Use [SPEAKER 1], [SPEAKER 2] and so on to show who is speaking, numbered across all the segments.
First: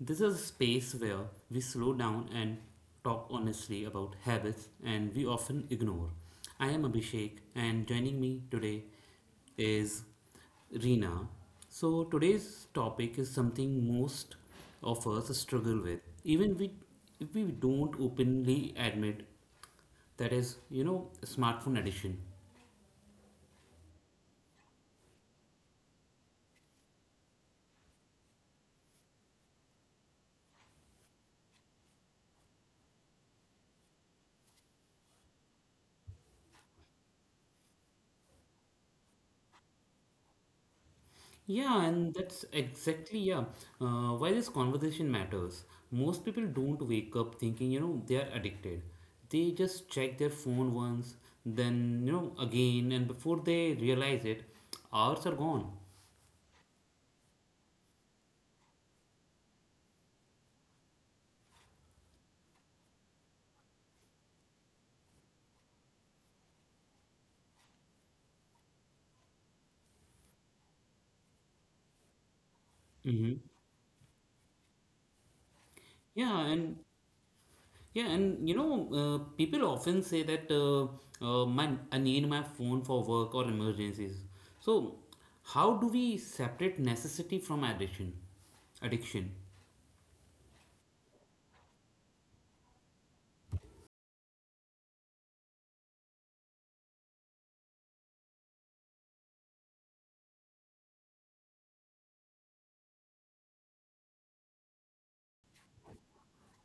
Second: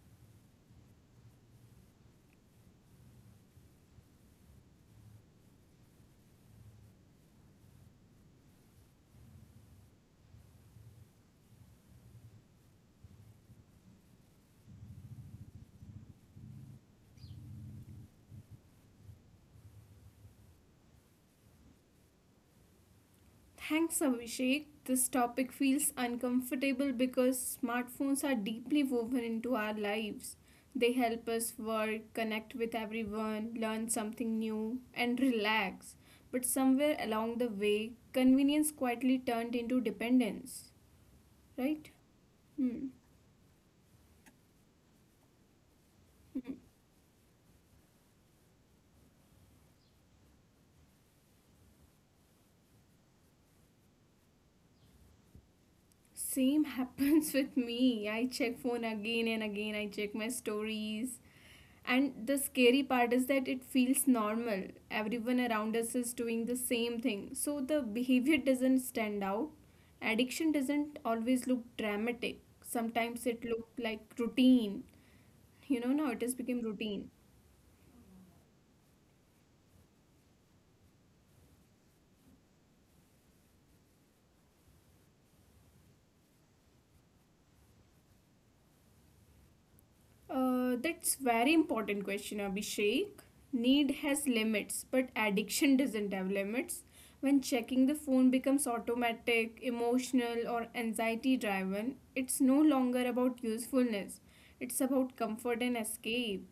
[SPEAKER 1] This is a space where we slow down and talk honestly about habits and we often ignore. I am Abhishek, and joining me today is Reena. So, today's topic is something most of us struggle with, even we, if we don't openly admit that is smartphone addiction.
[SPEAKER 2] Thanks, Abhishek. This topic feels uncomfortable because smartphones are deeply woven into our lives. They help us work, connect with everyone, learn something new, and relax. But somewhere along the way, convenience quietly turned into dependence,
[SPEAKER 1] Yeah,
[SPEAKER 2] right?
[SPEAKER 1] and that's
[SPEAKER 2] Hmm.
[SPEAKER 1] exactly, yeah, why this conversation matters. Most people
[SPEAKER 2] Hmm.
[SPEAKER 1] don't wake up thinking, they are addicted. They just check their phone once, then, again, and before they realize it, hours are gone.
[SPEAKER 2] Same happens with me. I check phone again and again. I check my stories. And the scary part is that it feels normal. Everyone around us is doing the same thing. So the behavior doesn't stand out. Addiction doesn't always look dramatic. Sometimes
[SPEAKER 1] Mm-hmm.
[SPEAKER 2] it looks like routine. You know, now it has
[SPEAKER 1] Yeah,
[SPEAKER 2] become
[SPEAKER 1] and
[SPEAKER 2] routine.
[SPEAKER 1] yeah, and you know, people often say that my I need my phone for work or emergencies. So, how do we separate necessity from addiction?
[SPEAKER 2] That's very important question, Abhishek. Need has limits, but addiction doesn't have limits. When checking the phone becomes automatic, emotional, or anxiety driven, it's no longer about usefulness. It's about comfort and escape.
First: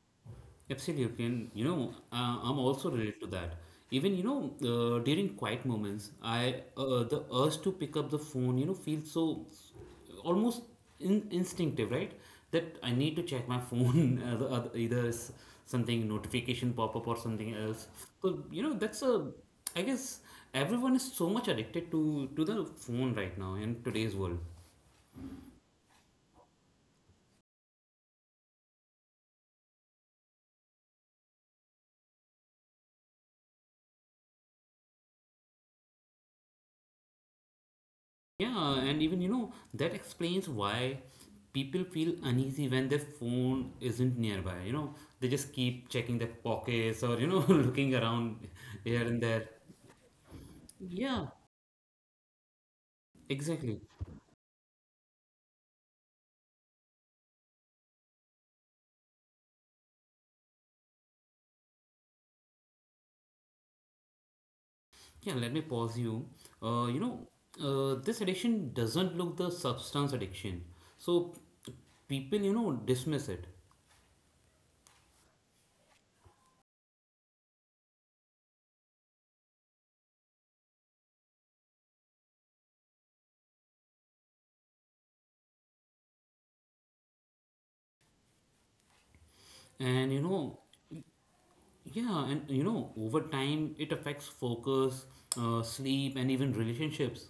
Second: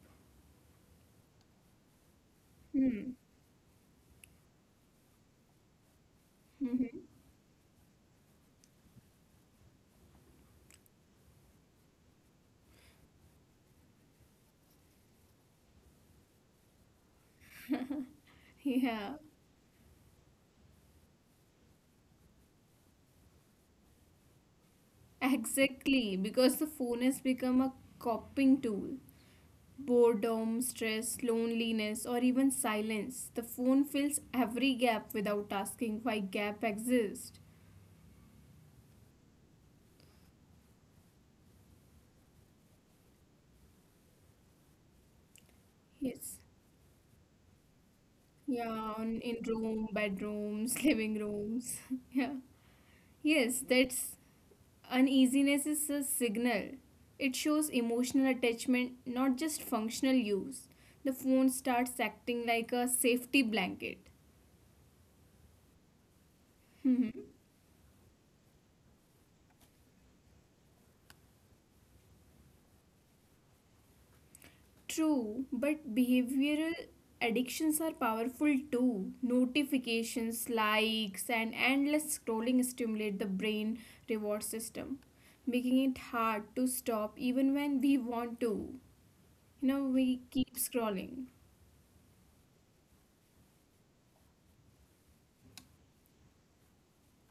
[SPEAKER 1] Absolutely, and I'm also
[SPEAKER 2] Hmm.
[SPEAKER 1] related to that. Even during quiet moments, I
[SPEAKER 2] Mhm.
[SPEAKER 1] the urge to pick up the phone, feels so almost instinctive, right? That I need to check my phone, either something notification pop up or something else. So that's a
[SPEAKER 2] Yeah,
[SPEAKER 1] I guess everyone is so much addicted to the phone right now in today's world.
[SPEAKER 2] exactly. Because the phone has become a coping tool. Boredom, stress, loneliness, or even silence. The phone fills every gap without asking why gap exists.
[SPEAKER 1] Yeah, and even that explains why people feel uneasy when their phone isn't nearby. They just keep checking their
[SPEAKER 2] Yes.
[SPEAKER 1] pockets or looking around
[SPEAKER 2] Yeah,
[SPEAKER 1] here and
[SPEAKER 2] on
[SPEAKER 1] there.
[SPEAKER 2] in room, bedrooms,
[SPEAKER 1] Yeah,
[SPEAKER 2] living rooms. Yeah. Yes,
[SPEAKER 1] exactly.
[SPEAKER 2] that's uneasiness is a signal. It shows emotional attachment, not just functional use. The phone starts acting like a safety blanket.
[SPEAKER 1] Yeah, let me pause you. Uh, you know, this addiction doesn't look the substance addiction. So people, dismiss it.
[SPEAKER 2] True, but behavioral addictions are powerful too. Notifications, likes, and endless scrolling stimulate the brain reward system, making it hard to stop even when we want to. You know,
[SPEAKER 1] And
[SPEAKER 2] we
[SPEAKER 1] you
[SPEAKER 2] keep
[SPEAKER 1] know,
[SPEAKER 2] scrolling.
[SPEAKER 1] yeah, and you know, over time it affects focus, sleep, and even relationships.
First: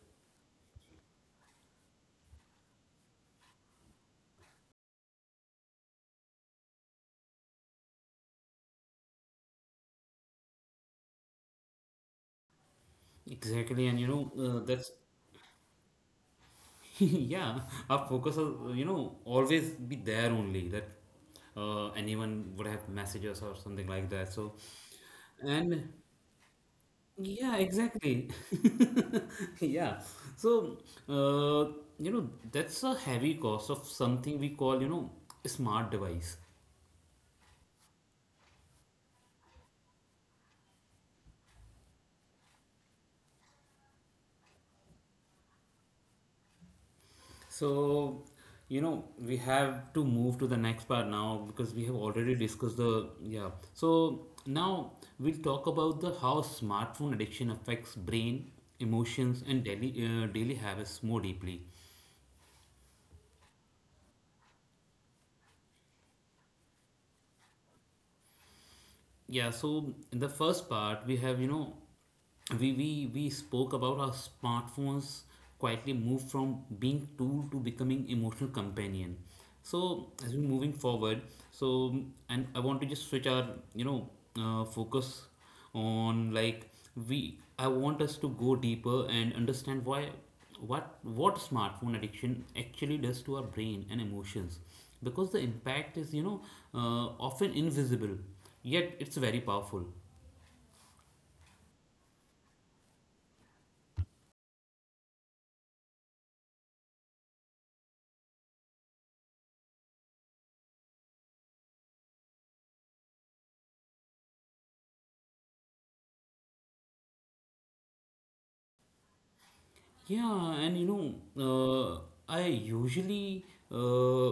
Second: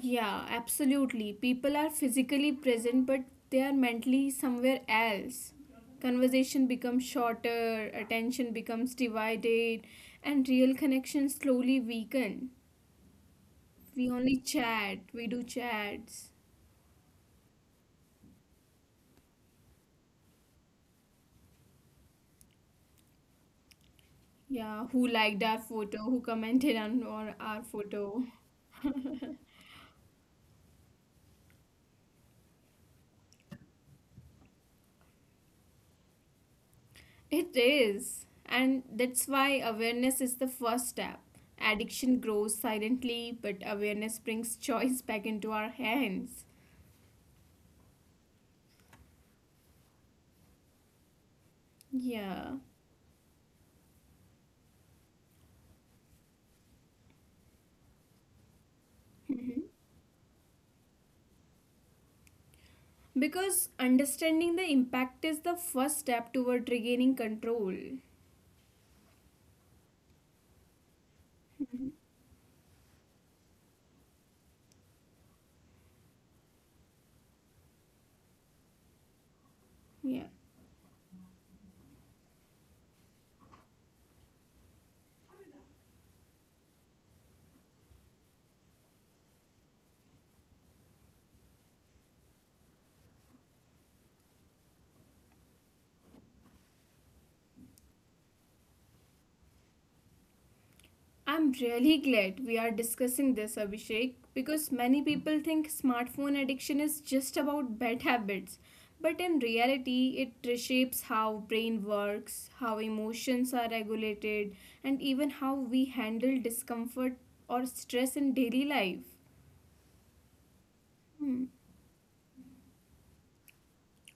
[SPEAKER 2] Yeah, absolutely. People are physically present, but they are mentally somewhere else. Conversation becomes shorter, attention becomes divided, and real connections slowly weaken.
[SPEAKER 1] Exactly, and
[SPEAKER 2] We only
[SPEAKER 1] that's
[SPEAKER 2] chat. We do chats.
[SPEAKER 1] yeah. Our focus, will, always be there only that anyone would have messages or something like that. So,
[SPEAKER 2] Yeah, who liked our
[SPEAKER 1] and
[SPEAKER 2] photo, who commented on our,
[SPEAKER 1] yeah,
[SPEAKER 2] our photo.
[SPEAKER 1] exactly, yeah. So uh, that's a heavy cost of something we call smart device.
[SPEAKER 2] It is. And that's why awareness is the first step. Addiction grows silently, but awareness brings choice back into our hands.
[SPEAKER 1] So, we have to move to the next part now because we have already
[SPEAKER 2] Yeah.
[SPEAKER 1] discussed the, yeah. So now we'll talk about the how smartphone addiction affects brain, emotions, and
[SPEAKER 2] Mhm.
[SPEAKER 1] daily habits more deeply.
[SPEAKER 2] Because understanding the impact is the first step toward regaining control.
[SPEAKER 1] Yeah, so in the first part, we have, you know, we spoke about how smartphones quietly move from being tool to becoming emotional companion. So as
[SPEAKER 2] Yeah.
[SPEAKER 1] we're moving forward, so and I want to just switch our, you know, focus on like we I want us to go deeper and understand why what smartphone addiction actually does to our brain and emotions because the impact is often invisible yet it's very powerful.
[SPEAKER 2] I'm really glad we are discussing this, Abhishek, because many people think smartphone addiction is just about bad habits. But in reality, it reshapes how brain works, how emotions are regulated, and even how we handle discomfort or stress in daily life.
[SPEAKER 1] Yeah, and
[SPEAKER 2] Hmm.
[SPEAKER 1] uh, I usually uh,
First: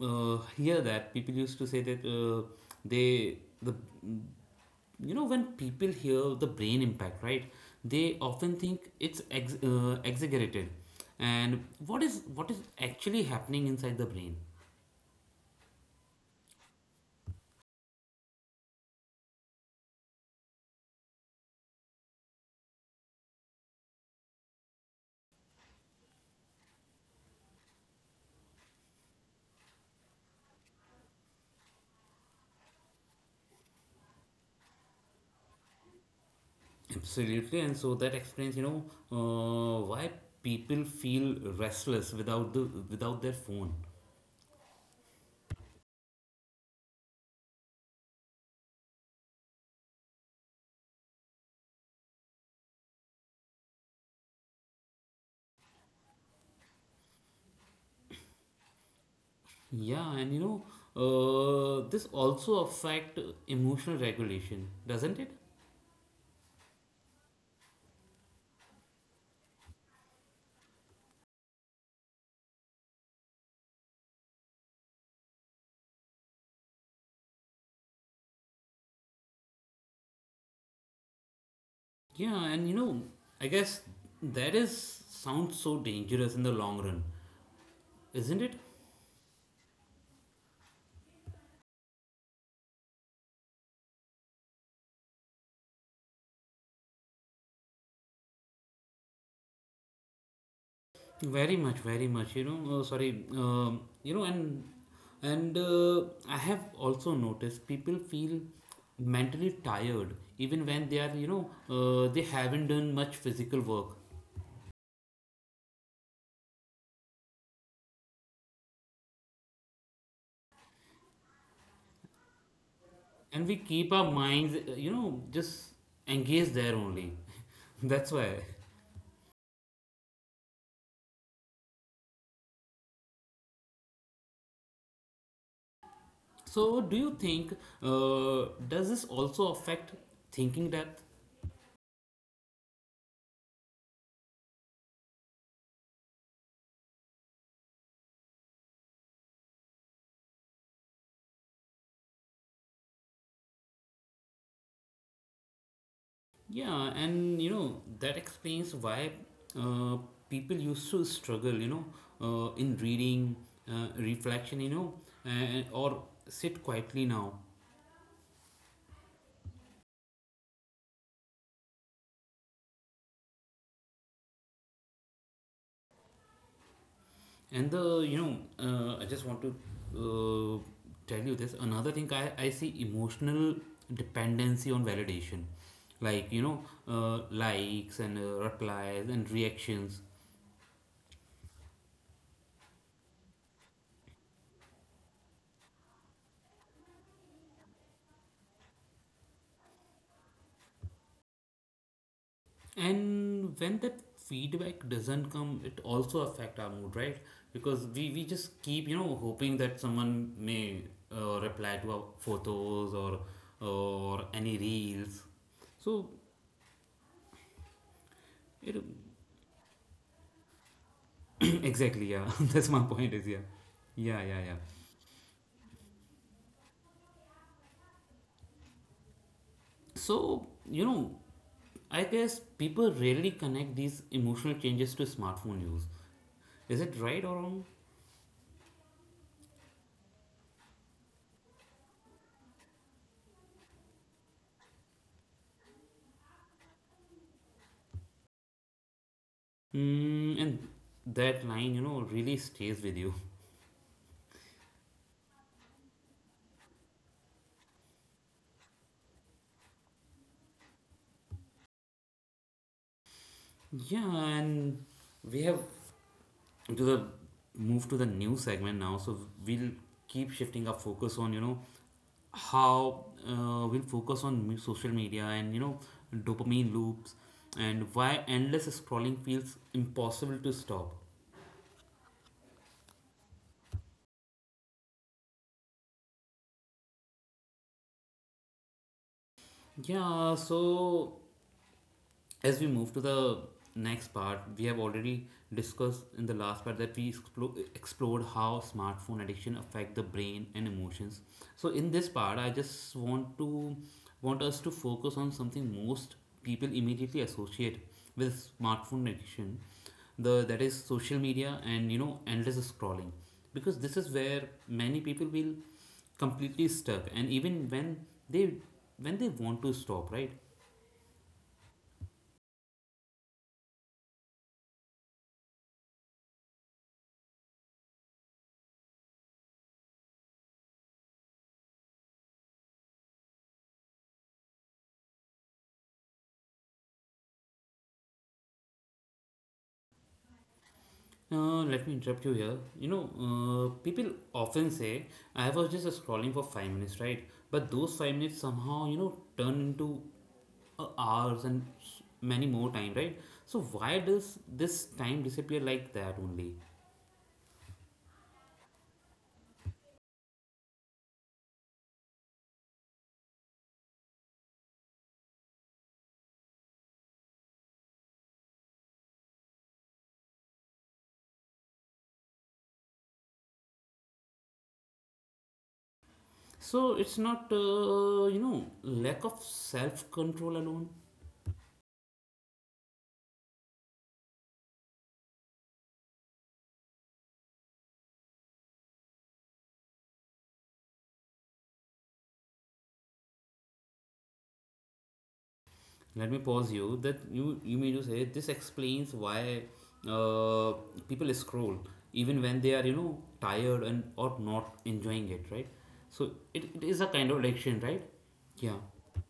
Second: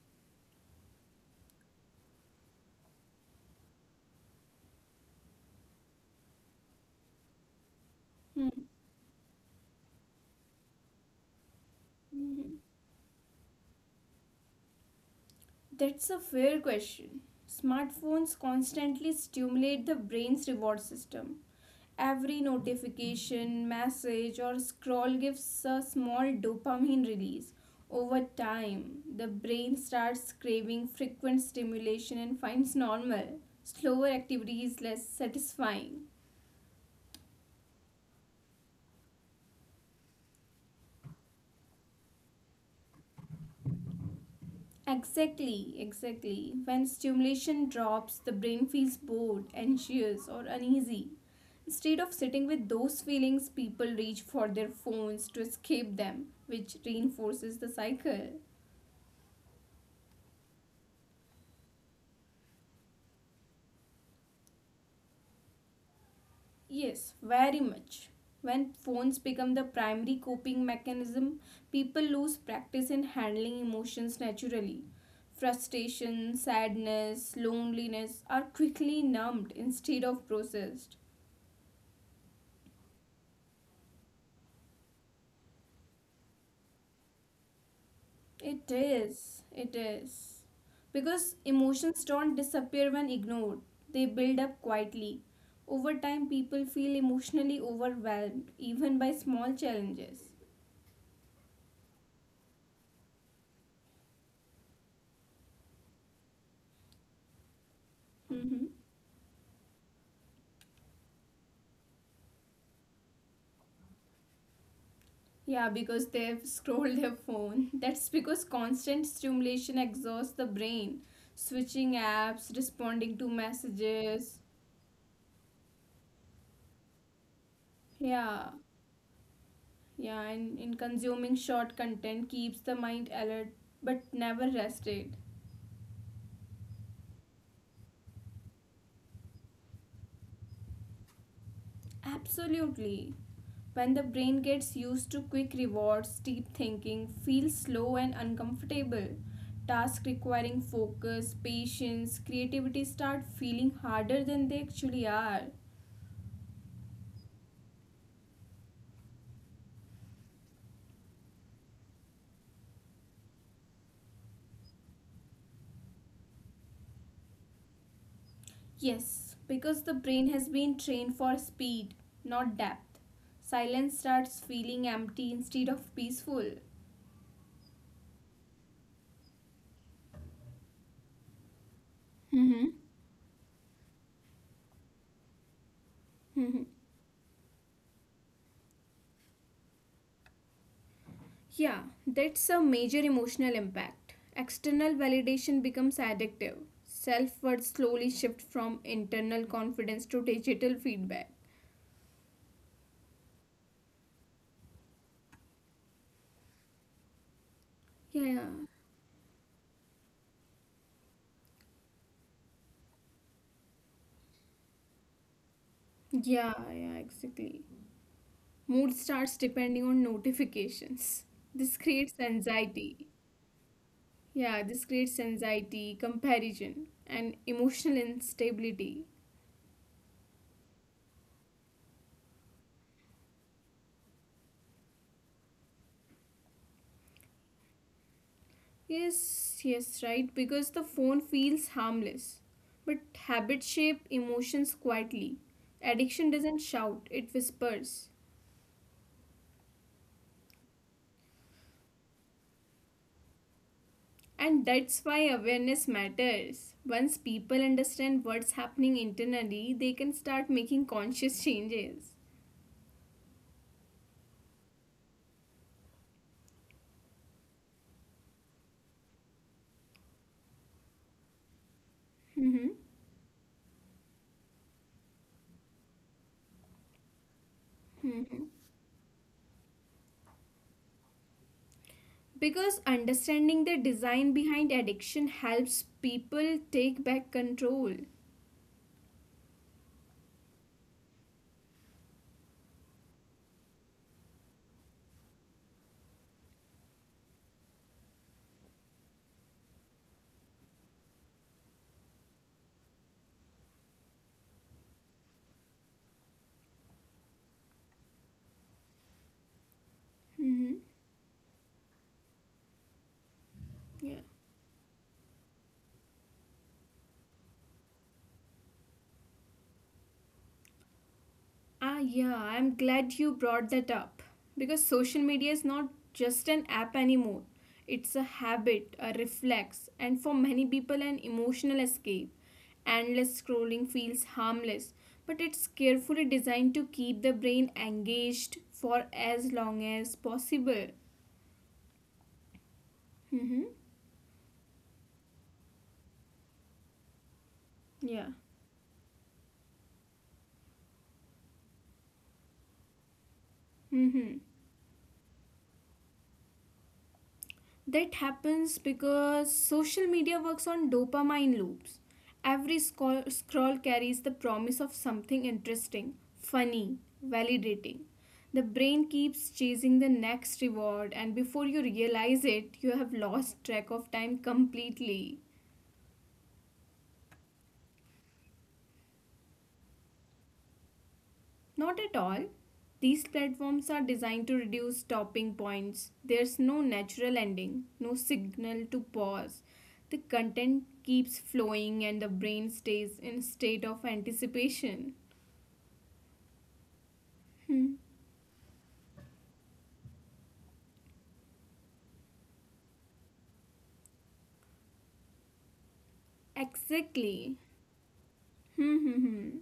[SPEAKER 1] uh, hear that people used to say that they the when people hear the brain impact, right? They often
[SPEAKER 2] Hmm.
[SPEAKER 1] think it's ex exaggerated, and what is
[SPEAKER 2] Hmm.
[SPEAKER 1] actually happening inside the brain?
[SPEAKER 2] That's a fair question. Smartphones constantly stimulate the brain's reward system. Every notification, message, or scroll gives a small dopamine release. Over time, the brain starts craving frequent stimulation and finds normal, slower activities less satisfying.
[SPEAKER 1] Absolutely, and so that explains, why people feel restless without the without their phone.
[SPEAKER 2] Exactly, exactly. When stimulation drops, the brain feels bored, anxious, or uneasy. Instead of sitting with those feelings, people reach for their phones to escape them, which reinforces the cycle.
[SPEAKER 1] Yeah, and this also affect emotional regulation, doesn't it?
[SPEAKER 2] Yes, very much. When phones become the primary coping mechanism, people lose practice in handling emotions naturally. Frustration, sadness, loneliness are quickly numbed instead of processed.
[SPEAKER 1] Yeah, and I guess that is sounds so dangerous in the long run, isn't it?
[SPEAKER 2] It is. It is. Because emotions don't disappear when ignored, they build up quietly. Over time, people feel emotionally overwhelmed, even by small challenges.
[SPEAKER 1] Very much, very much. You know, sorry. You know, and I have also noticed people feel
[SPEAKER 2] Mm-hmm.
[SPEAKER 1] mentally tired even when they are, they haven't done much physical work.
[SPEAKER 2] Yeah, because they've scrolled their phone. That's because constant stimulation exhausts the brain. Switching apps, responding to
[SPEAKER 1] And we keep
[SPEAKER 2] messages.
[SPEAKER 1] our minds just engaged there only. that's
[SPEAKER 2] Yeah,
[SPEAKER 1] why
[SPEAKER 2] yeah, and in consuming short content keeps the mind alert but never rested.
[SPEAKER 1] so do you think does this also affect thinking depth?
[SPEAKER 2] Absolutely. When the brain gets used to quick rewards, deep thinking feels slow and uncomfortable. Tasks requiring focus, patience, creativity start feeling harder than they actually are.
[SPEAKER 1] Yeah, and that explains why uh, people used to struggle, in reading, reflection, and, or sit quietly now.
[SPEAKER 2] Yes, because the brain has been trained for speed, not depth. Silence starts feeling empty instead of peaceful.
[SPEAKER 1] And the I just want to uh, tell you this. Another thing I see
[SPEAKER 2] Mm-hmm.
[SPEAKER 1] emotional dependency on validation, like
[SPEAKER 2] Mm-hmm.
[SPEAKER 1] likes and replies and reactions.
[SPEAKER 2] Yeah, that's a major emotional impact. External validation becomes addictive. Self worth slowly shifts from internal confidence to digital feedback.
[SPEAKER 1] And when that feedback doesn't come, it also affect our mood, right? Because we
[SPEAKER 2] Yeah,
[SPEAKER 1] just keep hoping that someone may reply to our photos or any reels. So
[SPEAKER 2] yeah, exactly. Mood
[SPEAKER 1] it
[SPEAKER 2] starts depending on notifications. This creates
[SPEAKER 1] exactly yeah. that's
[SPEAKER 2] anxiety.
[SPEAKER 1] my point, is yeah, yeah,
[SPEAKER 2] Yeah,
[SPEAKER 1] yeah,
[SPEAKER 2] this
[SPEAKER 1] yeah.
[SPEAKER 2] creates anxiety, comparison, and emotional instability.
[SPEAKER 1] So you know I guess people rarely connect these emotional changes to smartphone use. Is it right or wrong?
[SPEAKER 2] Yes, yes, right, because the phone feels harmless. But habits shape emotions quietly. Addiction doesn't shout, it whispers.
[SPEAKER 1] Mm, and that line really stays with you.
[SPEAKER 2] And that's why awareness matters. Once people understand what's happening internally, they can start making conscious changes.
[SPEAKER 1] yeah, and we have to the move to the new segment now, so we'll keep shifting our focus on
[SPEAKER 2] Mm-hmm.
[SPEAKER 1] how, we'll focus on social media and dopamine loops and
[SPEAKER 2] Mm-hmm.
[SPEAKER 1] why endless scrolling feels impossible to stop.
[SPEAKER 2] Because understanding the design behind addiction helps people take back control.
[SPEAKER 1] Yeah, so as we move to the next part, we have already discussed in the last part that we explored how smartphone addiction affect the brain and emotions. So in this part, I just want to want us to focus on something most people immediately associate with smartphone addiction,
[SPEAKER 2] Mm-hmm.
[SPEAKER 1] the that is social media and endless scrolling, because this is where many people will completely stuck, and even they when they want to stop, right?
[SPEAKER 2] Ah, yeah, I'm glad you brought that up because social media is not just an app anymore. It's a habit, a reflex, and for many people, an emotional escape. Endless scrolling feels harmless, but it's carefully designed to keep the brain engaged for as long as possible.
[SPEAKER 1] Let me interrupt you here.
[SPEAKER 2] Mm-hmm.
[SPEAKER 1] People often say, I was just scrolling for 5 minutes, right? But
[SPEAKER 2] Yeah.
[SPEAKER 1] those 5 minutes somehow, turn into hours and many more time, right? So,
[SPEAKER 2] Mm-hmm.
[SPEAKER 1] why does this time disappear like that only?
[SPEAKER 2] That happens because social media works on dopamine loops. Every scroll carries the promise of something interesting, funny, validating. The brain keeps chasing the next reward, and before you realize it, you have lost track of time completely.
[SPEAKER 1] So, it's not, lack of self control alone.
[SPEAKER 2] Not at all. These platforms are designed to reduce stopping points. There's no natural ending, no signal to pause. The content keeps flowing and the brain stays in a state of anticipation.
[SPEAKER 1] Let me pause you that you
[SPEAKER 2] Hmm.
[SPEAKER 1] you mean to say this explains why uh, people scroll even when they are, tired and or not enjoying it, right? So it is a
[SPEAKER 2] Exactly.
[SPEAKER 1] kind of addiction, right?
[SPEAKER 2] Hmm,
[SPEAKER 1] Yeah.
[SPEAKER 2] hmm, hmm.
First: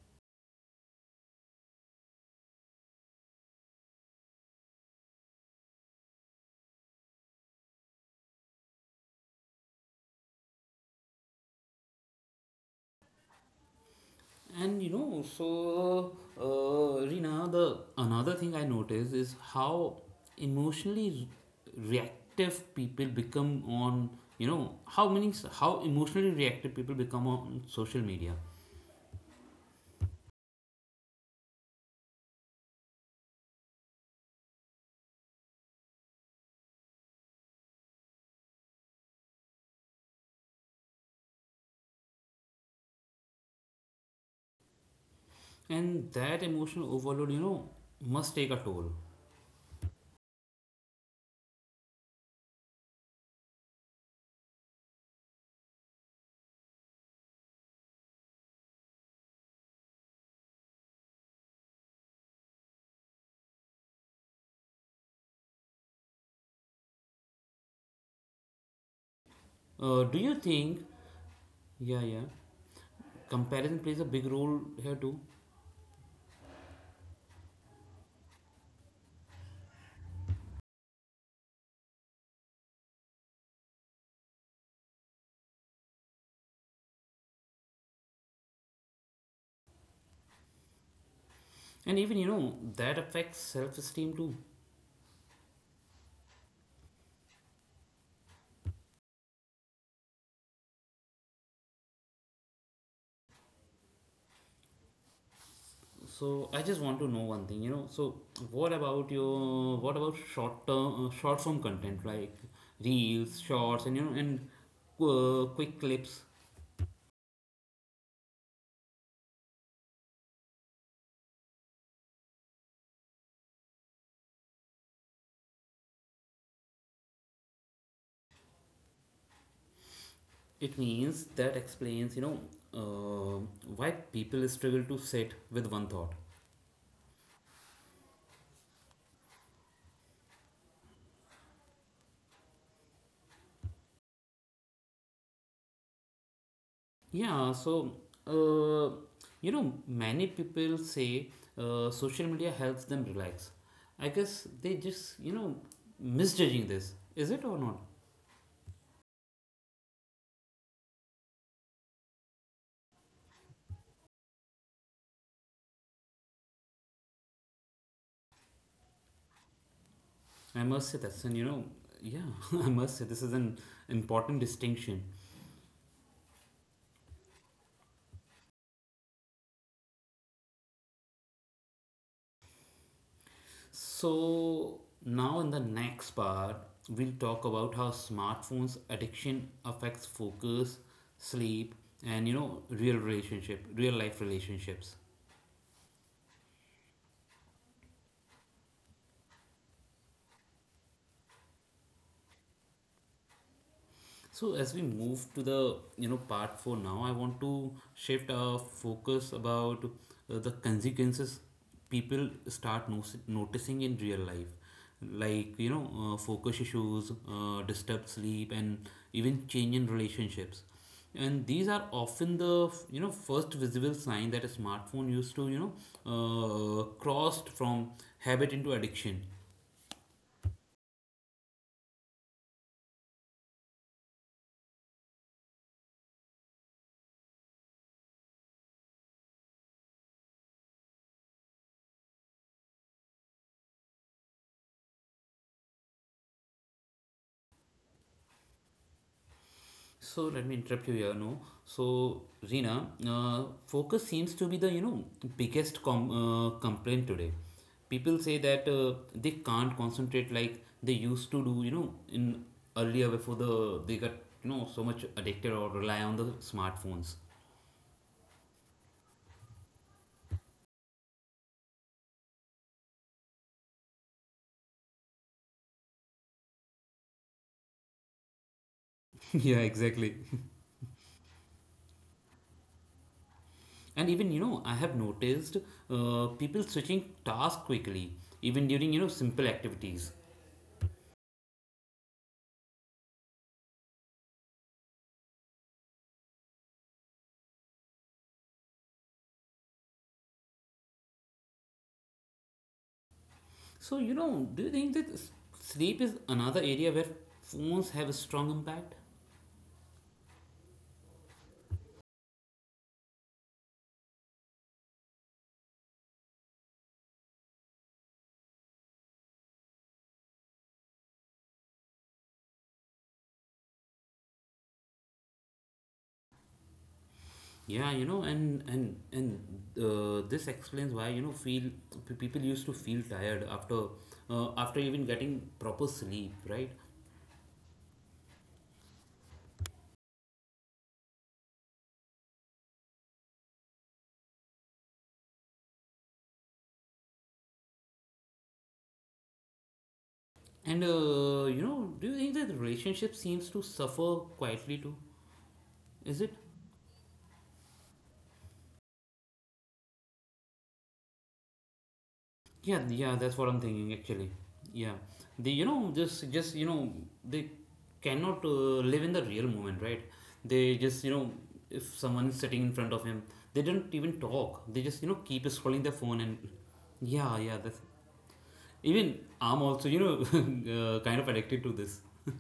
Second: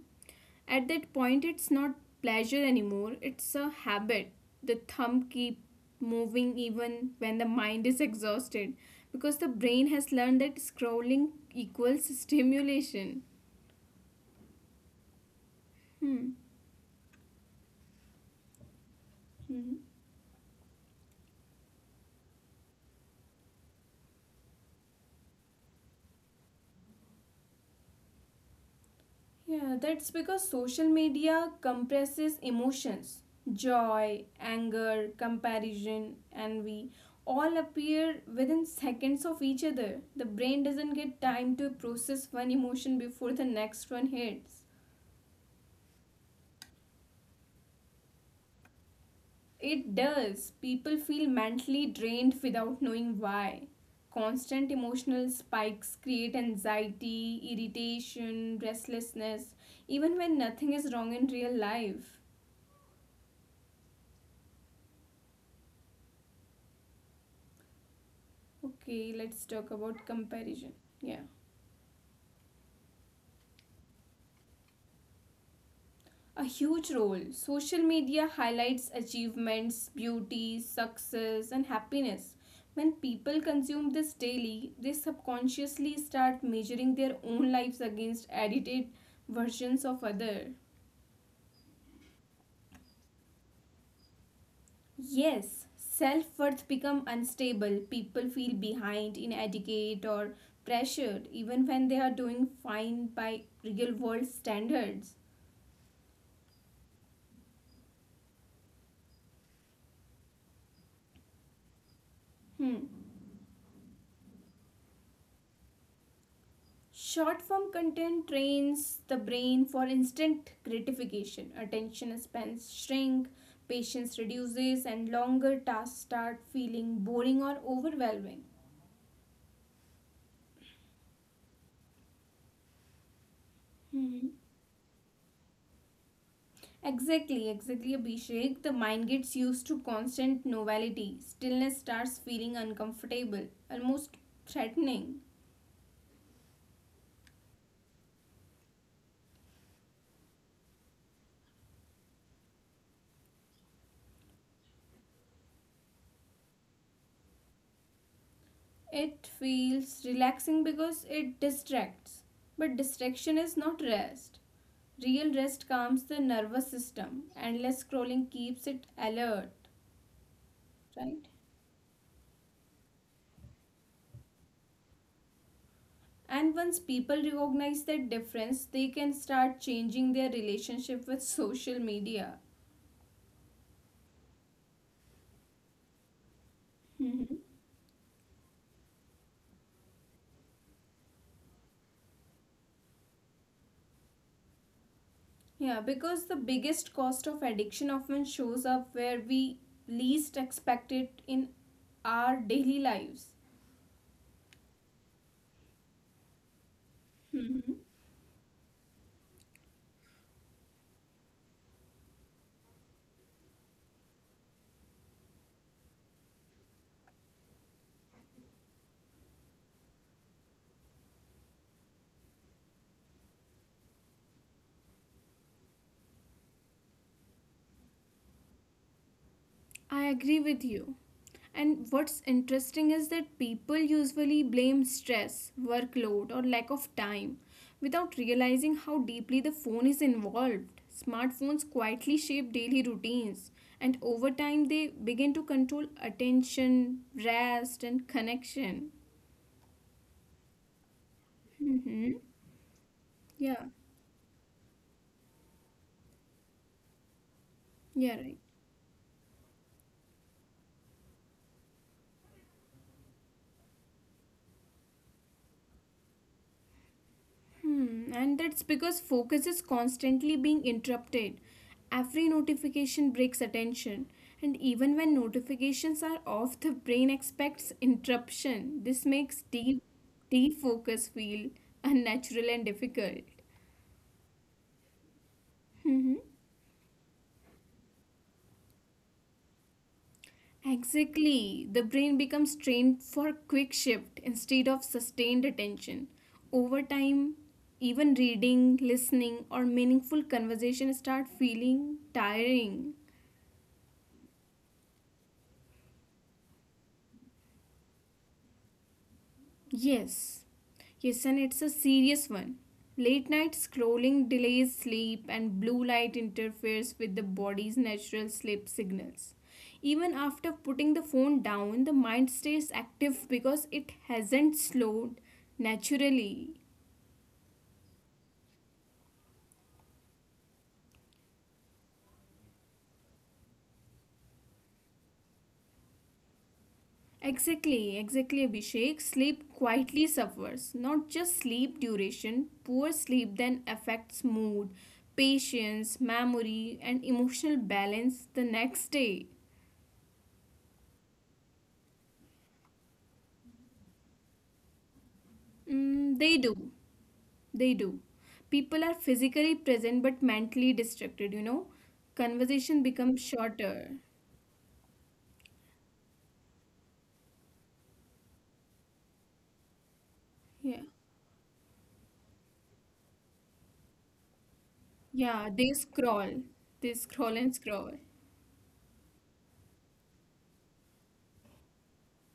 [SPEAKER 2] At that point, it's not pleasure anymore, it's a habit. The thumb keep moving even when the mind is exhausted because the brain has learned that scrolling equals stimulation.
[SPEAKER 1] And
[SPEAKER 2] Hmm.
[SPEAKER 1] Rina, the another thing I noticed is
[SPEAKER 2] Hmm.
[SPEAKER 1] how emotionally reactive people become on, you know how many how emotionally reactive people become on social media.
[SPEAKER 2] Yeah, that's because social media compresses emotions. Joy, anger, comparison, envy all appear within seconds of each other. The brain doesn't get time to process one emotion before the next one hits.
[SPEAKER 1] And that emotional overload, must take a toll.
[SPEAKER 2] It does. People feel mentally drained without knowing why. Constant emotional spikes create anxiety, irritation, restlessness, even when nothing is wrong in real life. Okay, let's talk about
[SPEAKER 1] Do you
[SPEAKER 2] comparison.
[SPEAKER 1] think,
[SPEAKER 2] Yeah.
[SPEAKER 1] yeah, yeah, comparison plays a big role here too?
[SPEAKER 2] A huge role. Social media highlights achievements, beauty, success, and happiness. When people consume this daily, they subconsciously start measuring their own lives against edited versions of other.
[SPEAKER 1] And even, that affects self esteem too.
[SPEAKER 2] Yes, self-worth become unstable. People feel behind in etiquette or pressured even when they are doing fine by real world standards.
[SPEAKER 1] So I just want to know one thing, So what about what about short form content like
[SPEAKER 2] Hmm.
[SPEAKER 1] reels, shorts, and quick clips?
[SPEAKER 2] Short form content trains the brain for instant gratification. Attention spans shrink, patience reduces, and longer tasks start feeling boring or overwhelming.
[SPEAKER 1] It means that explains, uh, why
[SPEAKER 2] Hmm.
[SPEAKER 1] people struggle to sit with one thought.
[SPEAKER 2] Exactly, exactly, Abhishek. The mind gets used to constant novelty. Stillness starts feeling uncomfortable, almost threatening.
[SPEAKER 1] Yeah, so uh, many people say social media helps them relax. I guess they just, misjudging this. Is it or not?
[SPEAKER 2] It feels relaxing because it distracts. But distraction is not rest. Real rest calms the nervous system. Endless scrolling keeps it alert,
[SPEAKER 1] I must say
[SPEAKER 2] right?
[SPEAKER 1] that's an, yeah, I must say this is an important distinction.
[SPEAKER 2] And once people recognize that difference, they can start changing their relationship with social media.
[SPEAKER 1] So now in the next part, we'll
[SPEAKER 2] Mhm.
[SPEAKER 1] talk about how smartphones addiction affects focus, sleep, and real relationship, real life relationships.
[SPEAKER 2] Yeah, because the biggest cost of addiction often shows up where we least expect it in our daily lives.
[SPEAKER 1] So as we move to the part four now, I want to
[SPEAKER 2] Mhm.
[SPEAKER 1] shift our focus about the consequences people start noticing in real life, like focus issues, disturbed sleep, and even change in relationships. And these are often the first visible sign that a smartphone used to crossed from habit into addiction.
[SPEAKER 2] I agree with you. And what's interesting is that people usually blame stress, workload, or lack of time without realizing how deeply the phone is involved. Smartphones quietly shape daily routines, and over time, they begin to control attention, rest, and connection.
[SPEAKER 1] So let me interrupt you here. No,
[SPEAKER 2] Mm-hmm.
[SPEAKER 1] so Rina,
[SPEAKER 2] Yeah,
[SPEAKER 1] focus seems to be the biggest complaint today. People
[SPEAKER 2] yeah,
[SPEAKER 1] say
[SPEAKER 2] right.
[SPEAKER 1] that they can't concentrate like they used to do. In earlier before they got so much addicted or rely on the smartphones.
[SPEAKER 2] Hmm, and that's because focus is constantly being interrupted. Every notification breaks attention, and even when notifications are off, the brain expects interruption. This makes
[SPEAKER 1] yeah,
[SPEAKER 2] deep,
[SPEAKER 1] exactly.
[SPEAKER 2] deep focus feel unnatural and difficult.
[SPEAKER 1] And even I have noticed
[SPEAKER 2] Mhm.
[SPEAKER 1] people switching tasks quickly, even during simple activities.
[SPEAKER 2] Exactly. The brain becomes trained for quick shift instead of sustained attention. Over time, even reading, listening, or meaningful conversation start feeling tiring.
[SPEAKER 1] So, do you think that sleep is another area where phones have a strong impact?
[SPEAKER 2] Yes, yes, and it's a serious one. Late night scrolling delays sleep, and blue light interferes with the body's natural sleep signals. Even after putting the phone down, the mind stays active because it hasn't slowed naturally.
[SPEAKER 1] Yeah, and this explains why people used to feel tired after after even getting proper sleep, right?
[SPEAKER 2] Exactly, exactly, Abhishek. Sleep quietly suffers. Not just sleep duration, poor sleep then affects mood, patience, memory, and emotional balance the next day.
[SPEAKER 1] And do you think that relationship seems to suffer quietly too? Is
[SPEAKER 2] Mm,
[SPEAKER 1] it?
[SPEAKER 2] they do. They do. People are physically present but mentally distracted, you know.
[SPEAKER 1] Yeah,
[SPEAKER 2] Conversation
[SPEAKER 1] yeah,
[SPEAKER 2] becomes
[SPEAKER 1] that's what I'm thinking
[SPEAKER 2] shorter.
[SPEAKER 1] actually. Yeah, they, you know just you know they cannot live in the real moment, right? They
[SPEAKER 2] Yeah.
[SPEAKER 1] just if someone is sitting in front of him, they don't even talk. They just keep
[SPEAKER 2] Yeah, they
[SPEAKER 1] scrolling their phone and
[SPEAKER 2] scroll. They
[SPEAKER 1] yeah,
[SPEAKER 2] scroll
[SPEAKER 1] yeah,
[SPEAKER 2] and
[SPEAKER 1] that's
[SPEAKER 2] scroll.
[SPEAKER 1] even I'm also you know kind of addicted to this.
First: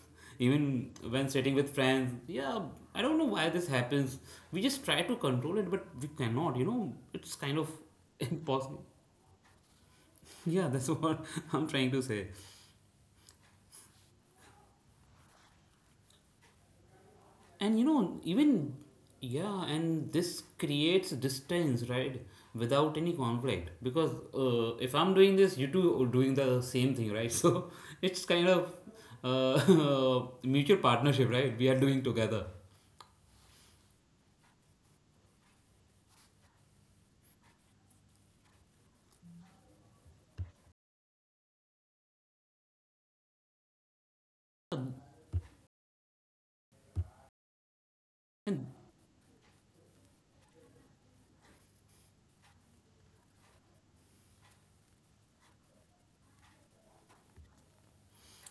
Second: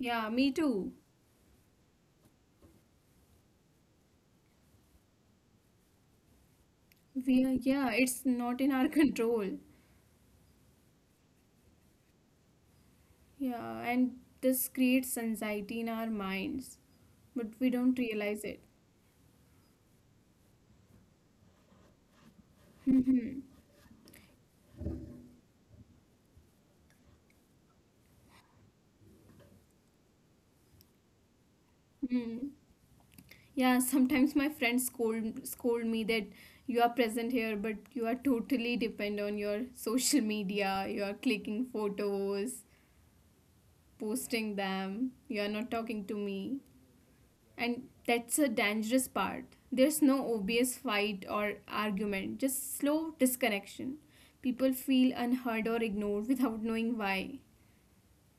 [SPEAKER 2] Yeah, me
[SPEAKER 1] even
[SPEAKER 2] too.
[SPEAKER 1] when sitting with friends, yeah, I don't know why this happens. We just try to control it, but we cannot. It's
[SPEAKER 2] We are,
[SPEAKER 1] kind of
[SPEAKER 2] yeah, it's not in
[SPEAKER 1] impossible.
[SPEAKER 2] our control.
[SPEAKER 1] Yeah, that's what I'm trying to say.
[SPEAKER 2] Yeah, and this creates anxiety in our minds, but we
[SPEAKER 1] And you
[SPEAKER 2] don't
[SPEAKER 1] know,
[SPEAKER 2] realize it.
[SPEAKER 1] even yeah, and this creates distance, right? Without any
[SPEAKER 2] Hmm.
[SPEAKER 1] conflict, because if I'm doing this, you two are doing the same thing, right? So it's kind of mutual partnership, right? We are doing together.
[SPEAKER 2] Yeah, sometimes my friends scold me that you are present here, but you are totally depend on your social media. You are clicking photos, posting them. You are not talking to me, and that's a dangerous part. There's no obvious fight or argument, just slow disconnection. People feel unheard or ignored without knowing why.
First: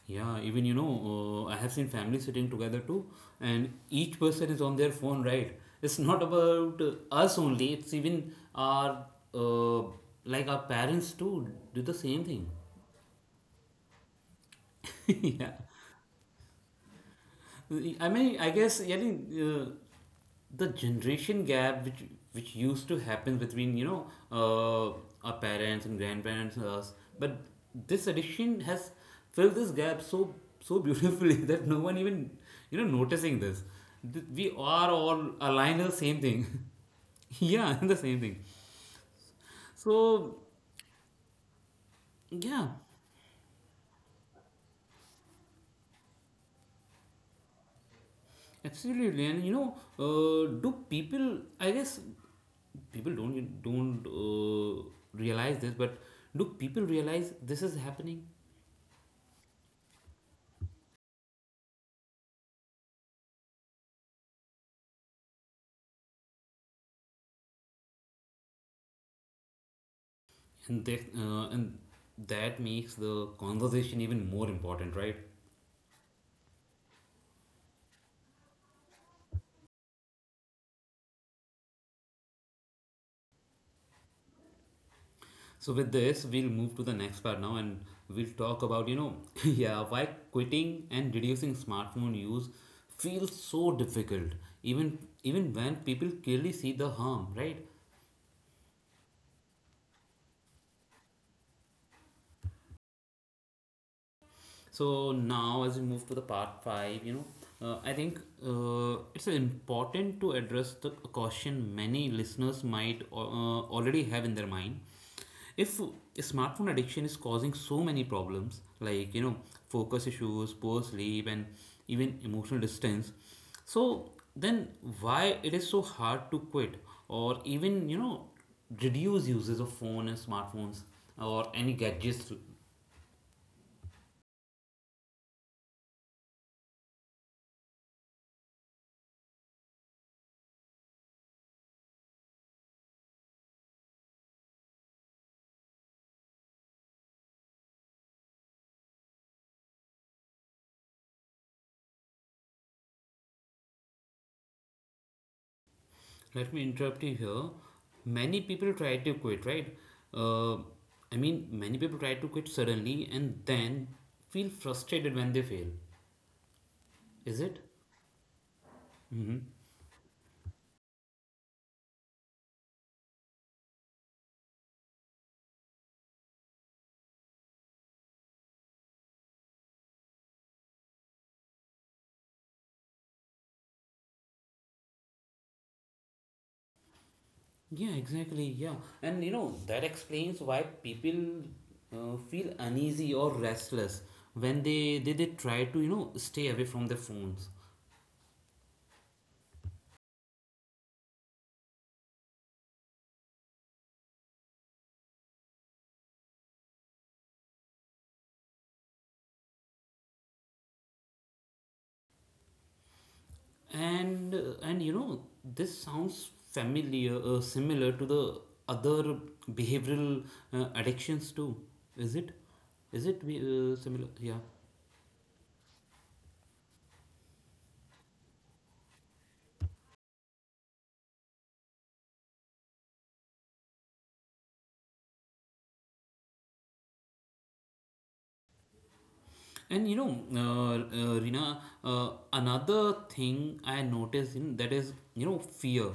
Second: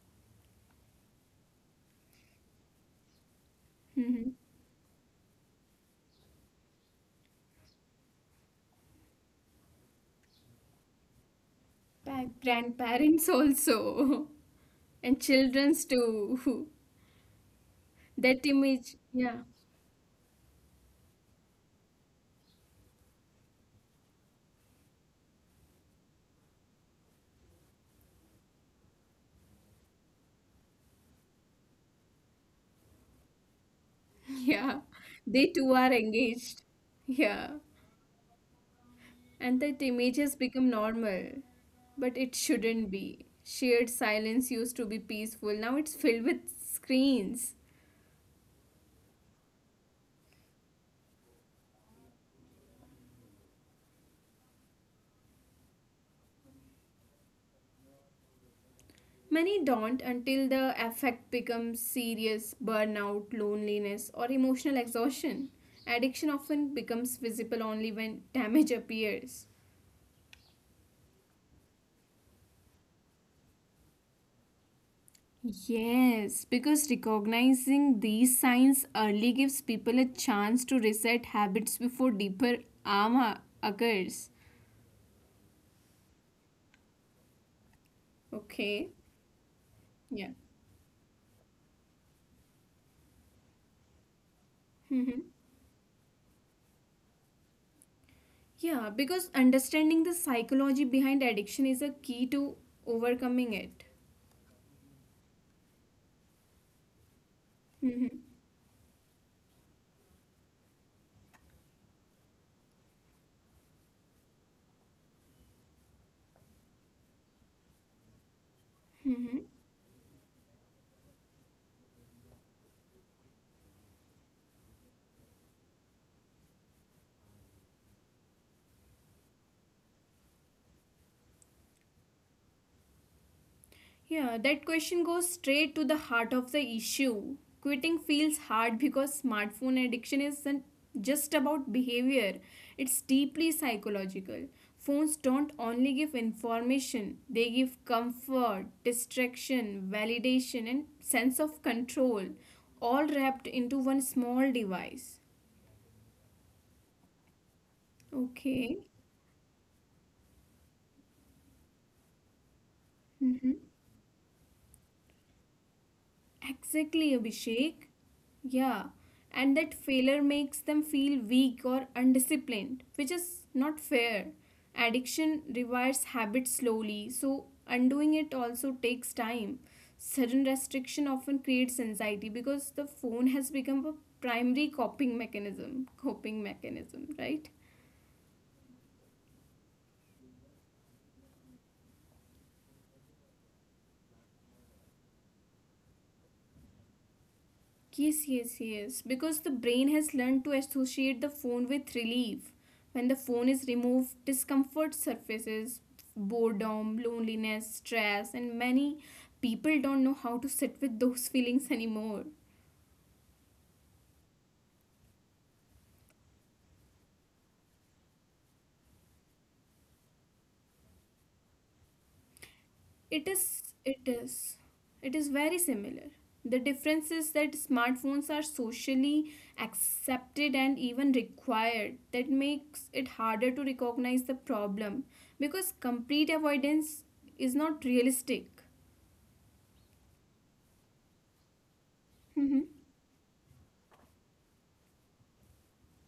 [SPEAKER 1] Yeah, even I have seen families sitting together too, and each
[SPEAKER 2] Mhm.
[SPEAKER 1] person is on their phone, right? It's not about us only, it's even our uh, like our parents too do the same
[SPEAKER 2] Pa-
[SPEAKER 1] thing.
[SPEAKER 2] Grandparents also, and
[SPEAKER 1] yeah.
[SPEAKER 2] childrens too. That image,
[SPEAKER 1] I think,
[SPEAKER 2] yeah.
[SPEAKER 1] the generation gap which used to happen between, our parents and grandparents and us, but this addiction has filled this gap so beautifully that no one even, you know, noticing this. We
[SPEAKER 2] Yeah,
[SPEAKER 1] are all
[SPEAKER 2] they too
[SPEAKER 1] aligned in
[SPEAKER 2] are
[SPEAKER 1] the same thing.
[SPEAKER 2] engaged. Yeah,
[SPEAKER 1] Yeah, the same thing.
[SPEAKER 2] and that image has
[SPEAKER 1] So,
[SPEAKER 2] become normal. But it
[SPEAKER 1] yeah,
[SPEAKER 2] shouldn't be. Shared silence used to be peaceful, now it's filled with screens.
[SPEAKER 1] absolutely. And you know, do people, I guess, people don't realize this, but do people realize this is happening?
[SPEAKER 2] Many don't until the effect becomes serious burnout, loneliness, or emotional exhaustion. Addiction often becomes visible only when damage appears.
[SPEAKER 1] And that makes the conversation even more important, right?
[SPEAKER 2] Yes, because recognizing these signs early gives people a chance to reset habits before deeper harm occurs.
[SPEAKER 1] So with this, we'll move to the next part now, and we'll talk
[SPEAKER 2] Okay.
[SPEAKER 1] about, you know, yeah, why
[SPEAKER 2] Yeah.
[SPEAKER 1] quitting and reducing smartphone use feels so difficult, even
[SPEAKER 2] Mm-hmm.
[SPEAKER 1] even when people clearly see the harm, right?
[SPEAKER 2] Yeah, because understanding the psychology behind addiction is a key to overcoming it.
[SPEAKER 1] So now, as we move to the part five, you know, I
[SPEAKER 2] Mm-hmm.
[SPEAKER 1] think it's important to address the caution many listeners might already have in their mind. If smartphone addiction is causing so many problems, like, you know, focus issues, poor sleep, and even emotional distance, so then why it is so hard to quit, or even, you know, reduce uses of phone and smartphones or any gadgets?
[SPEAKER 2] Yeah, that question goes straight to the heart of the issue. Quitting feels hard because smartphone addiction isn't just about behavior, it's deeply psychological. Phones don't only give information, they give comfort, distraction, validation, and sense of control, all wrapped into one small device.
[SPEAKER 1] Let me interrupt you here. Many
[SPEAKER 2] Okay.
[SPEAKER 1] people try to quit, right? Uh, Many people try to quit suddenly
[SPEAKER 2] Mm-hmm.
[SPEAKER 1] and then feel frustrated when they fail.
[SPEAKER 2] Exactly,
[SPEAKER 1] Is
[SPEAKER 2] Abhishek.
[SPEAKER 1] it?
[SPEAKER 2] Yeah, and
[SPEAKER 1] Mm-hmm.
[SPEAKER 2] that failure makes them feel weak or undisciplined, which is not fair. Addiction rewires habits slowly, so undoing it also takes time. Sudden restriction often creates anxiety because the phone has become a primary coping mechanism, right?
[SPEAKER 1] Yeah, exactly. Yeah. And you know, that explains why people feel uneasy or restless when they try to, you know, stay away from their phones.
[SPEAKER 2] Yes, yes, yes. Because the brain has learned to associate the phone with relief. When the phone is removed, discomfort surfaces, boredom, loneliness, stress, and many people don't know how to sit with those feelings anymore.
[SPEAKER 1] And you know, this sounds familiar, similar to the other behavioral addictions too. Is it? is
[SPEAKER 2] It
[SPEAKER 1] it we-
[SPEAKER 2] is,
[SPEAKER 1] uh,
[SPEAKER 2] it
[SPEAKER 1] similar? Yeah.
[SPEAKER 2] is, it is very similar. The difference is that smartphones are socially accepted and even required. That makes it harder to recognize the problem because complete avoidance is not realistic.
[SPEAKER 1] And you know, Rina,
[SPEAKER 2] Mhm.
[SPEAKER 1] another thing I noticed in that is, you know, fear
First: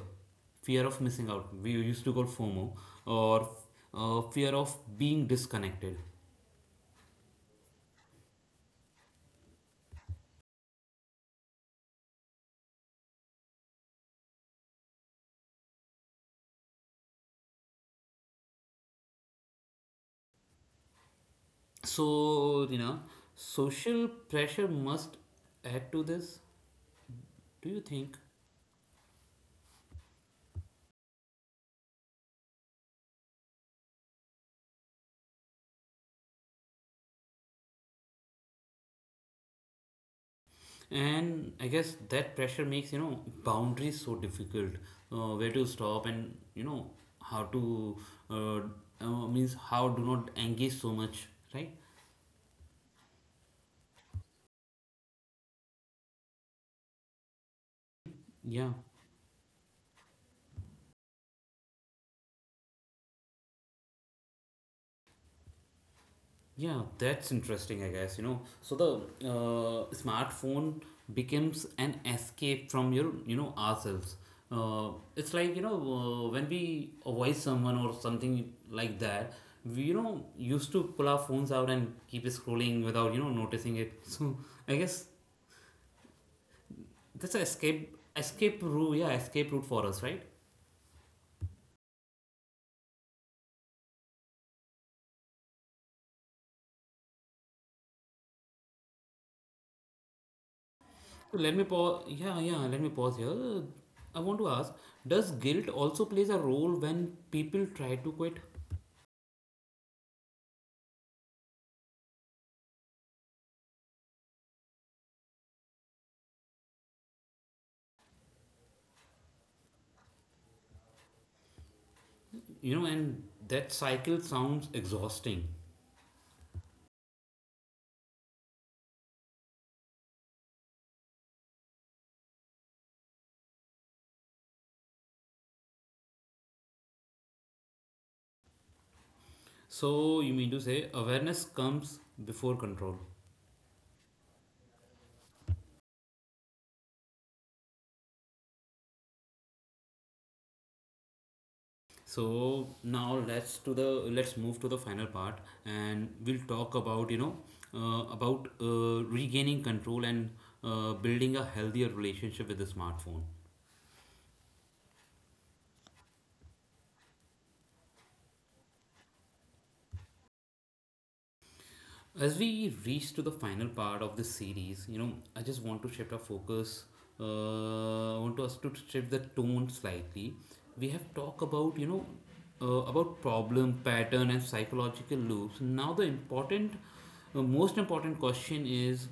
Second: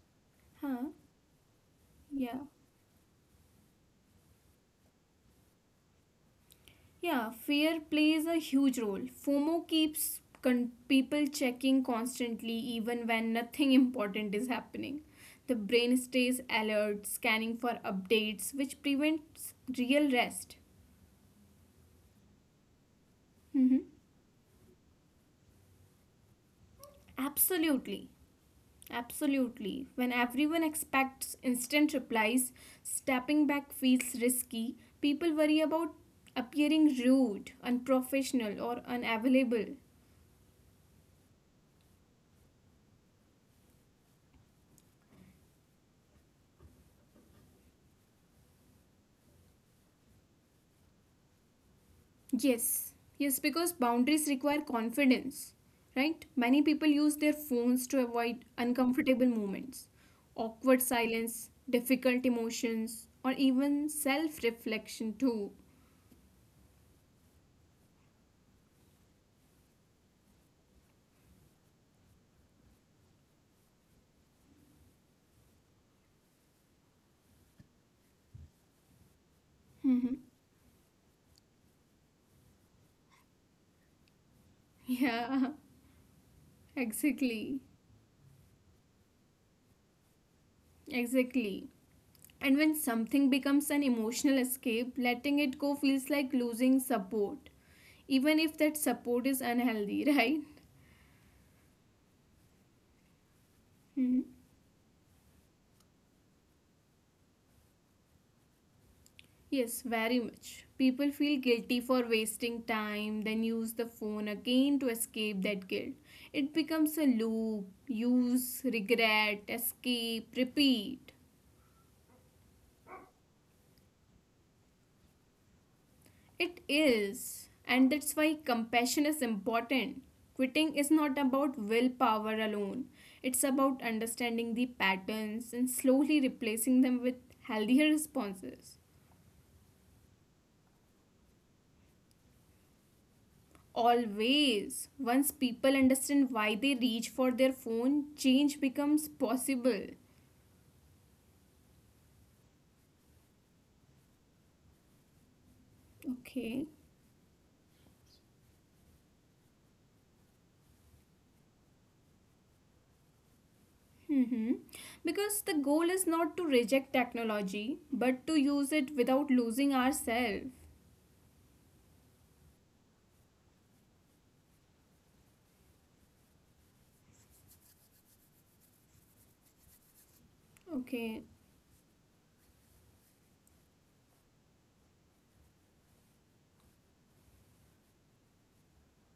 [SPEAKER 1] fear
[SPEAKER 2] Huh?
[SPEAKER 1] of missing out, we used to call
[SPEAKER 2] Yeah.
[SPEAKER 1] FOMO, or fear of being disconnected.
[SPEAKER 2] Yeah, fear plays a huge role. FOMO people checking constantly, even when nothing important is happening. The brain stays alert, scanning for updates, which prevents real rest.
[SPEAKER 1] So, you know,
[SPEAKER 2] Mm-hmm.
[SPEAKER 1] social pressure must add to this, do you
[SPEAKER 2] Absolutely.
[SPEAKER 1] think?
[SPEAKER 2] Absolutely. When everyone expects instant replies, stepping back feels risky. People worry about appearing rude, unprofessional, or unavailable.
[SPEAKER 1] And I guess that pressure makes, you know, boundaries so difficult. Where to stop and, you know, how to, uh, means how do not engage so much, right?
[SPEAKER 2] Yes, yes, because boundaries require confidence, right? Many people use their phones to avoid
[SPEAKER 1] Yeah.
[SPEAKER 2] uncomfortable moments, awkward silence, difficult emotions, or even self reflection, too.
[SPEAKER 1] Yeah, that's interesting, I guess, you know. So the smartphone becomes an escape from your, you know, ourselves. Uh, it's like, you know, when we avoid someone or something like that, we, you
[SPEAKER 2] Mhm.
[SPEAKER 1] know, used to pull our phones out and keep scrolling without, you know, noticing it. So I guess
[SPEAKER 2] Yeah,
[SPEAKER 1] that's an
[SPEAKER 2] exactly.
[SPEAKER 1] escape, escape route, yeah, escape route for us, right?
[SPEAKER 2] Exactly. And when something becomes an emotional escape, letting it go feels like losing support, even if that support is unhealthy,
[SPEAKER 1] So let me pause. Yeah, yeah, let me pause here. I
[SPEAKER 2] right?
[SPEAKER 1] want to ask, does guilt also plays a role when people try to quit?
[SPEAKER 2] Yes, very much. People feel guilty for wasting time, then use the phone again to escape that guilt. It becomes a loop use, regret, escape, repeat.
[SPEAKER 1] You know, and that cycle sounds exhausting.
[SPEAKER 2] It is. And that's why compassion is important. Quitting is not about willpower alone, it's about understanding the patterns and slowly replacing them with healthier responses.
[SPEAKER 1] So you mean to say awareness comes before control.
[SPEAKER 2] Always. Once people understand why they reach for their phone, change becomes possible.
[SPEAKER 1] So now let's move to the final part, and we'll
[SPEAKER 2] Okay.
[SPEAKER 1] talk about, you know, about regaining control and building a healthier relationship with the smartphone.
[SPEAKER 2] Mm-hmm. Because the goal is not to reject technology, but to use it without losing ourselves.
[SPEAKER 1] As we reach to the final part of this series, you know, I just want to shift our focus. I want us to shift the tone slightly. We have
[SPEAKER 2] Okay.
[SPEAKER 1] talked about, you know, about problem pattern and psychological loops. Now the important, most important question is,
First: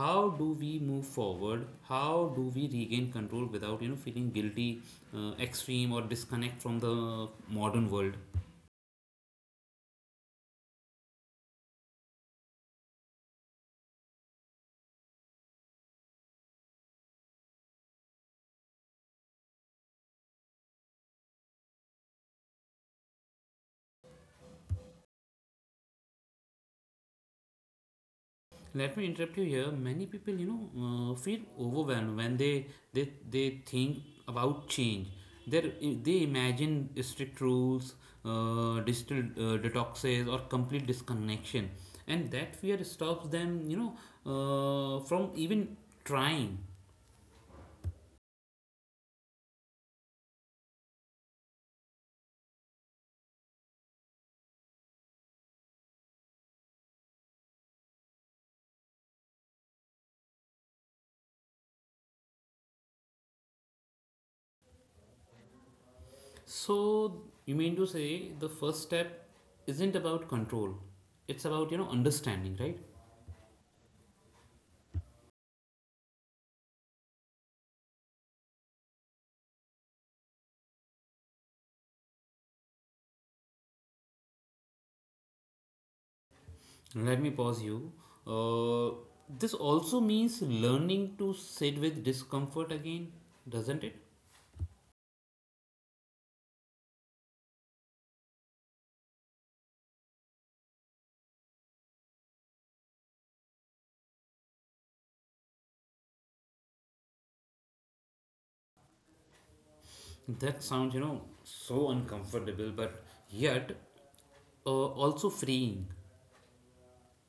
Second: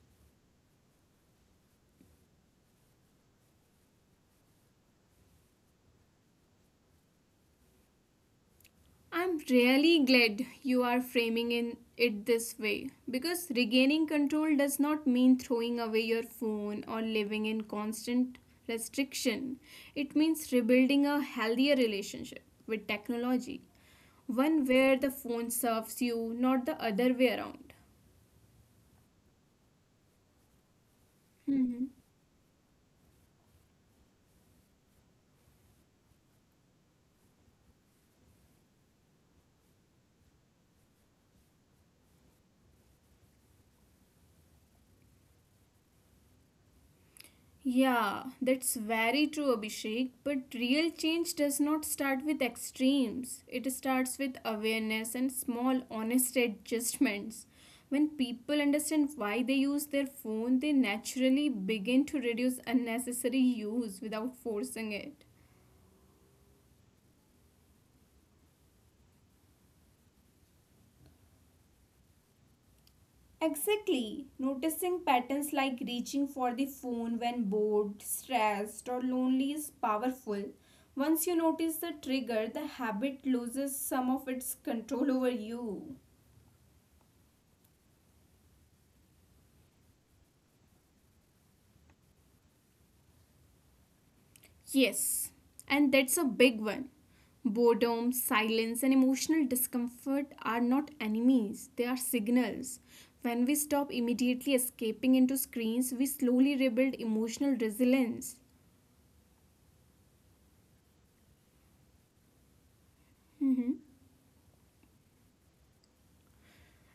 [SPEAKER 1] how do we move forward? How do we regain control without, you know, feeling guilty, extreme, or disconnect from the modern world?
[SPEAKER 2] I'm really glad you are framing in it this way because regaining control does not mean throwing away your phone or living in constant restriction. It means rebuilding a healthier relationship with technology. One where the phone serves you, not the other way around.
[SPEAKER 1] Let me interrupt you here. Many people, you know, feel
[SPEAKER 2] Hmm.
[SPEAKER 1] overwhelmed when they think about change. They they imagine strict rules, digital detoxes, or complete disconnection, and that fear stops them, you know, from even trying.
[SPEAKER 2] Yeah, that's very true, Abhishek. But real change does not start with extremes. It starts with awareness and small, honest adjustments. When people understand why they use their phone, they naturally begin to reduce unnecessary use without forcing it.
[SPEAKER 1] So you mean to say the first step isn't about control; it's about, you know, understanding, right?
[SPEAKER 2] Exactly. Noticing patterns like reaching for the phone when bored, stressed, or lonely is powerful. Once you notice the trigger, the habit loses some of its control over you.
[SPEAKER 1] Let me pause you. Uh, this also means learning to sit with discomfort again, doesn't it?
[SPEAKER 2] Yes, and that's a big one. Boredom, silence, and emotional discomfort are not enemies, they are signals. When we stop immediately escaping into screens, we slowly rebuild emotional resilience.
[SPEAKER 1] That sounds, you know, so uncomfortable, but yet also freeing.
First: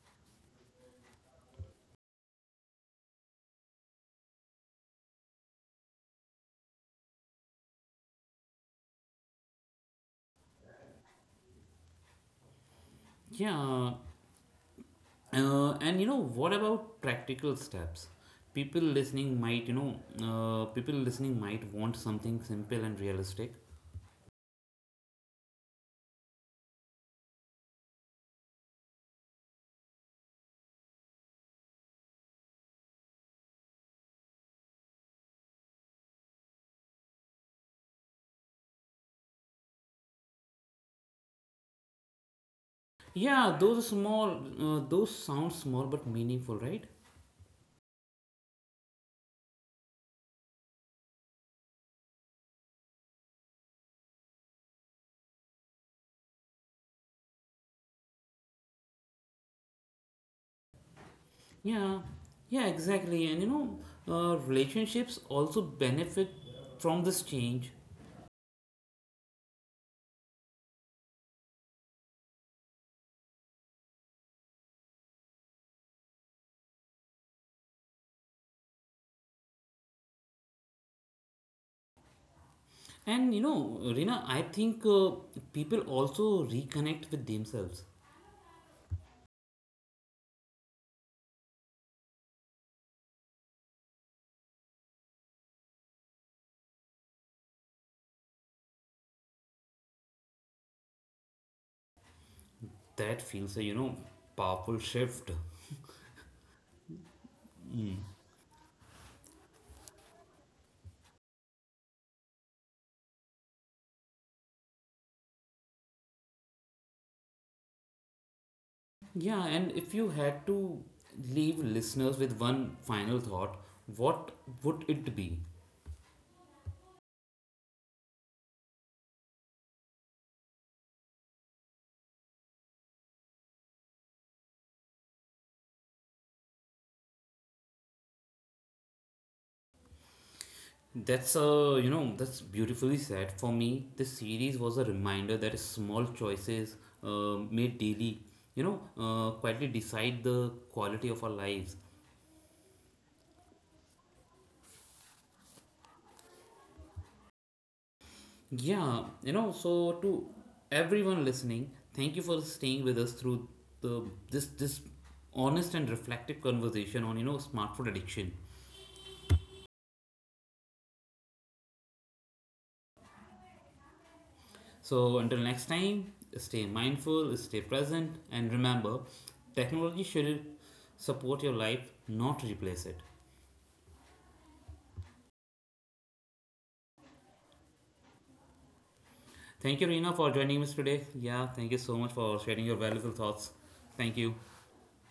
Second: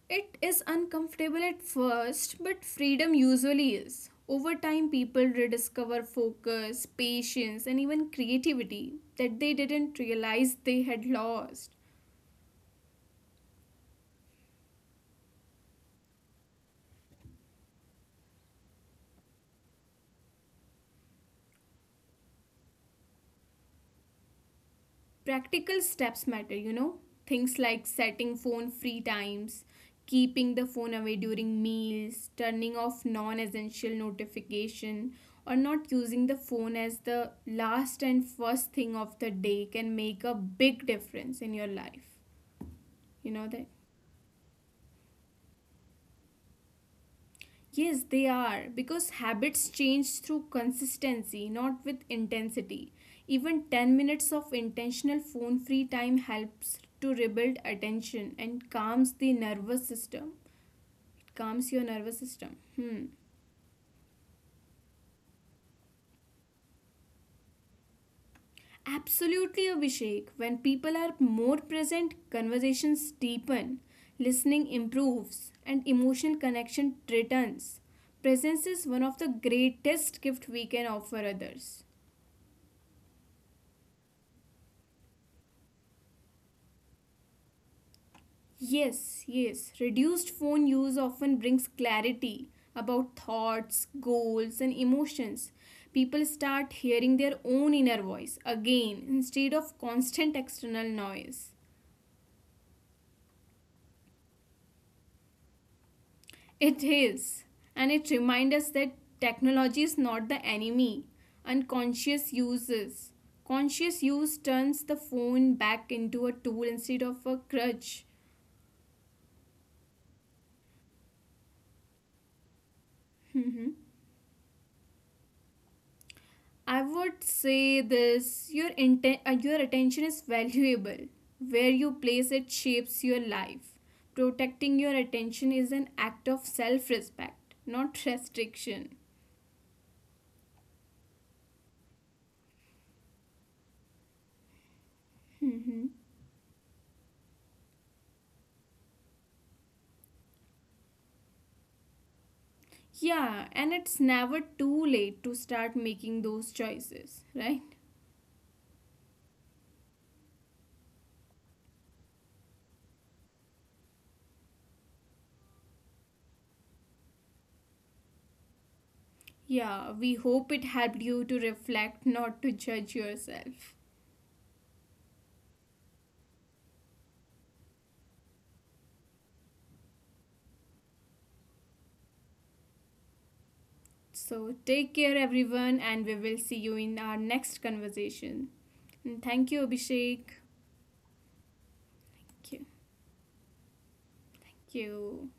[SPEAKER 2] It is uncomfortable at first, but freedom usually is. Over time, people rediscover focus, patience, and even creativity that they didn't realize they had lost.
[SPEAKER 1] Yeah. And you know, what about practical steps? People listening might, you know, people listening might want something simple and realistic.
[SPEAKER 2] Practical steps matter, you know? Things like setting phone free times, keeping the phone away during meals, turning off non essential notification, or not using the phone as the last and first thing of the day can make a big difference in your life. You know that?
[SPEAKER 1] Yeah, those are small, those sound small but meaningful, right?
[SPEAKER 2] Yes, they are, because habits change through consistency, not with intensity. Even 10 minutes of intentional phone free time helps to rebuild attention and calms the nervous system. It calms your nervous
[SPEAKER 1] Yeah,
[SPEAKER 2] system.
[SPEAKER 1] yeah,
[SPEAKER 2] Hmm.
[SPEAKER 1] exactly. And you know, relationships also benefit from this change.
[SPEAKER 2] Absolutely, Abhishek. When people are more present, conversations deepen, listening improves, and emotional connection returns. Presence is one of the greatest gift we can offer others.
[SPEAKER 1] And you know, Rina, I think people also reconnect with themselves.
[SPEAKER 2] Yes, yes. Reduced phone use often brings clarity about thoughts, goals, and emotions. People start hearing their own inner voice again instead of constant external noise.
[SPEAKER 1] That feels a, you know, powerful shift.
[SPEAKER 2] It is, and it reminds us that technology is not the enemy. Unconscious uses. Conscious use turns the phone back into a tool instead of a crutch.
[SPEAKER 1] Yeah, and if you had to leave listeners with one final thought, what would it be?
[SPEAKER 2] I would say this, your attention is valuable. Where you place it shapes your life. Protecting your attention is an act of self respect, not restriction.
[SPEAKER 1] That's you know, that's beautifully said. For me, this series was a reminder that
[SPEAKER 2] Hmm.
[SPEAKER 1] small choices made daily, you know, quietly decide the quality of our lives.
[SPEAKER 2] Yeah, and it's never too late to start making those choices, right?
[SPEAKER 1] Yeah, you know, so to everyone listening, thank you for staying with us through the this honest and reflective conversation on, you know, smartphone addiction.
[SPEAKER 2] Yeah, we hope it helped you to reflect, not to judge yourself.
[SPEAKER 1] So until next time, stay mindful, stay present, and remember, technology should support your life, not replace it.
[SPEAKER 2] So take care, everyone, and we will see you in our next conversation. And thank you,
[SPEAKER 1] Thank you,
[SPEAKER 2] Abhishek.
[SPEAKER 1] Reena, for joining us today. Yeah, thank you so much
[SPEAKER 2] Thank you.
[SPEAKER 1] for sharing your valuable thoughts. Thank you.
[SPEAKER 2] Thank you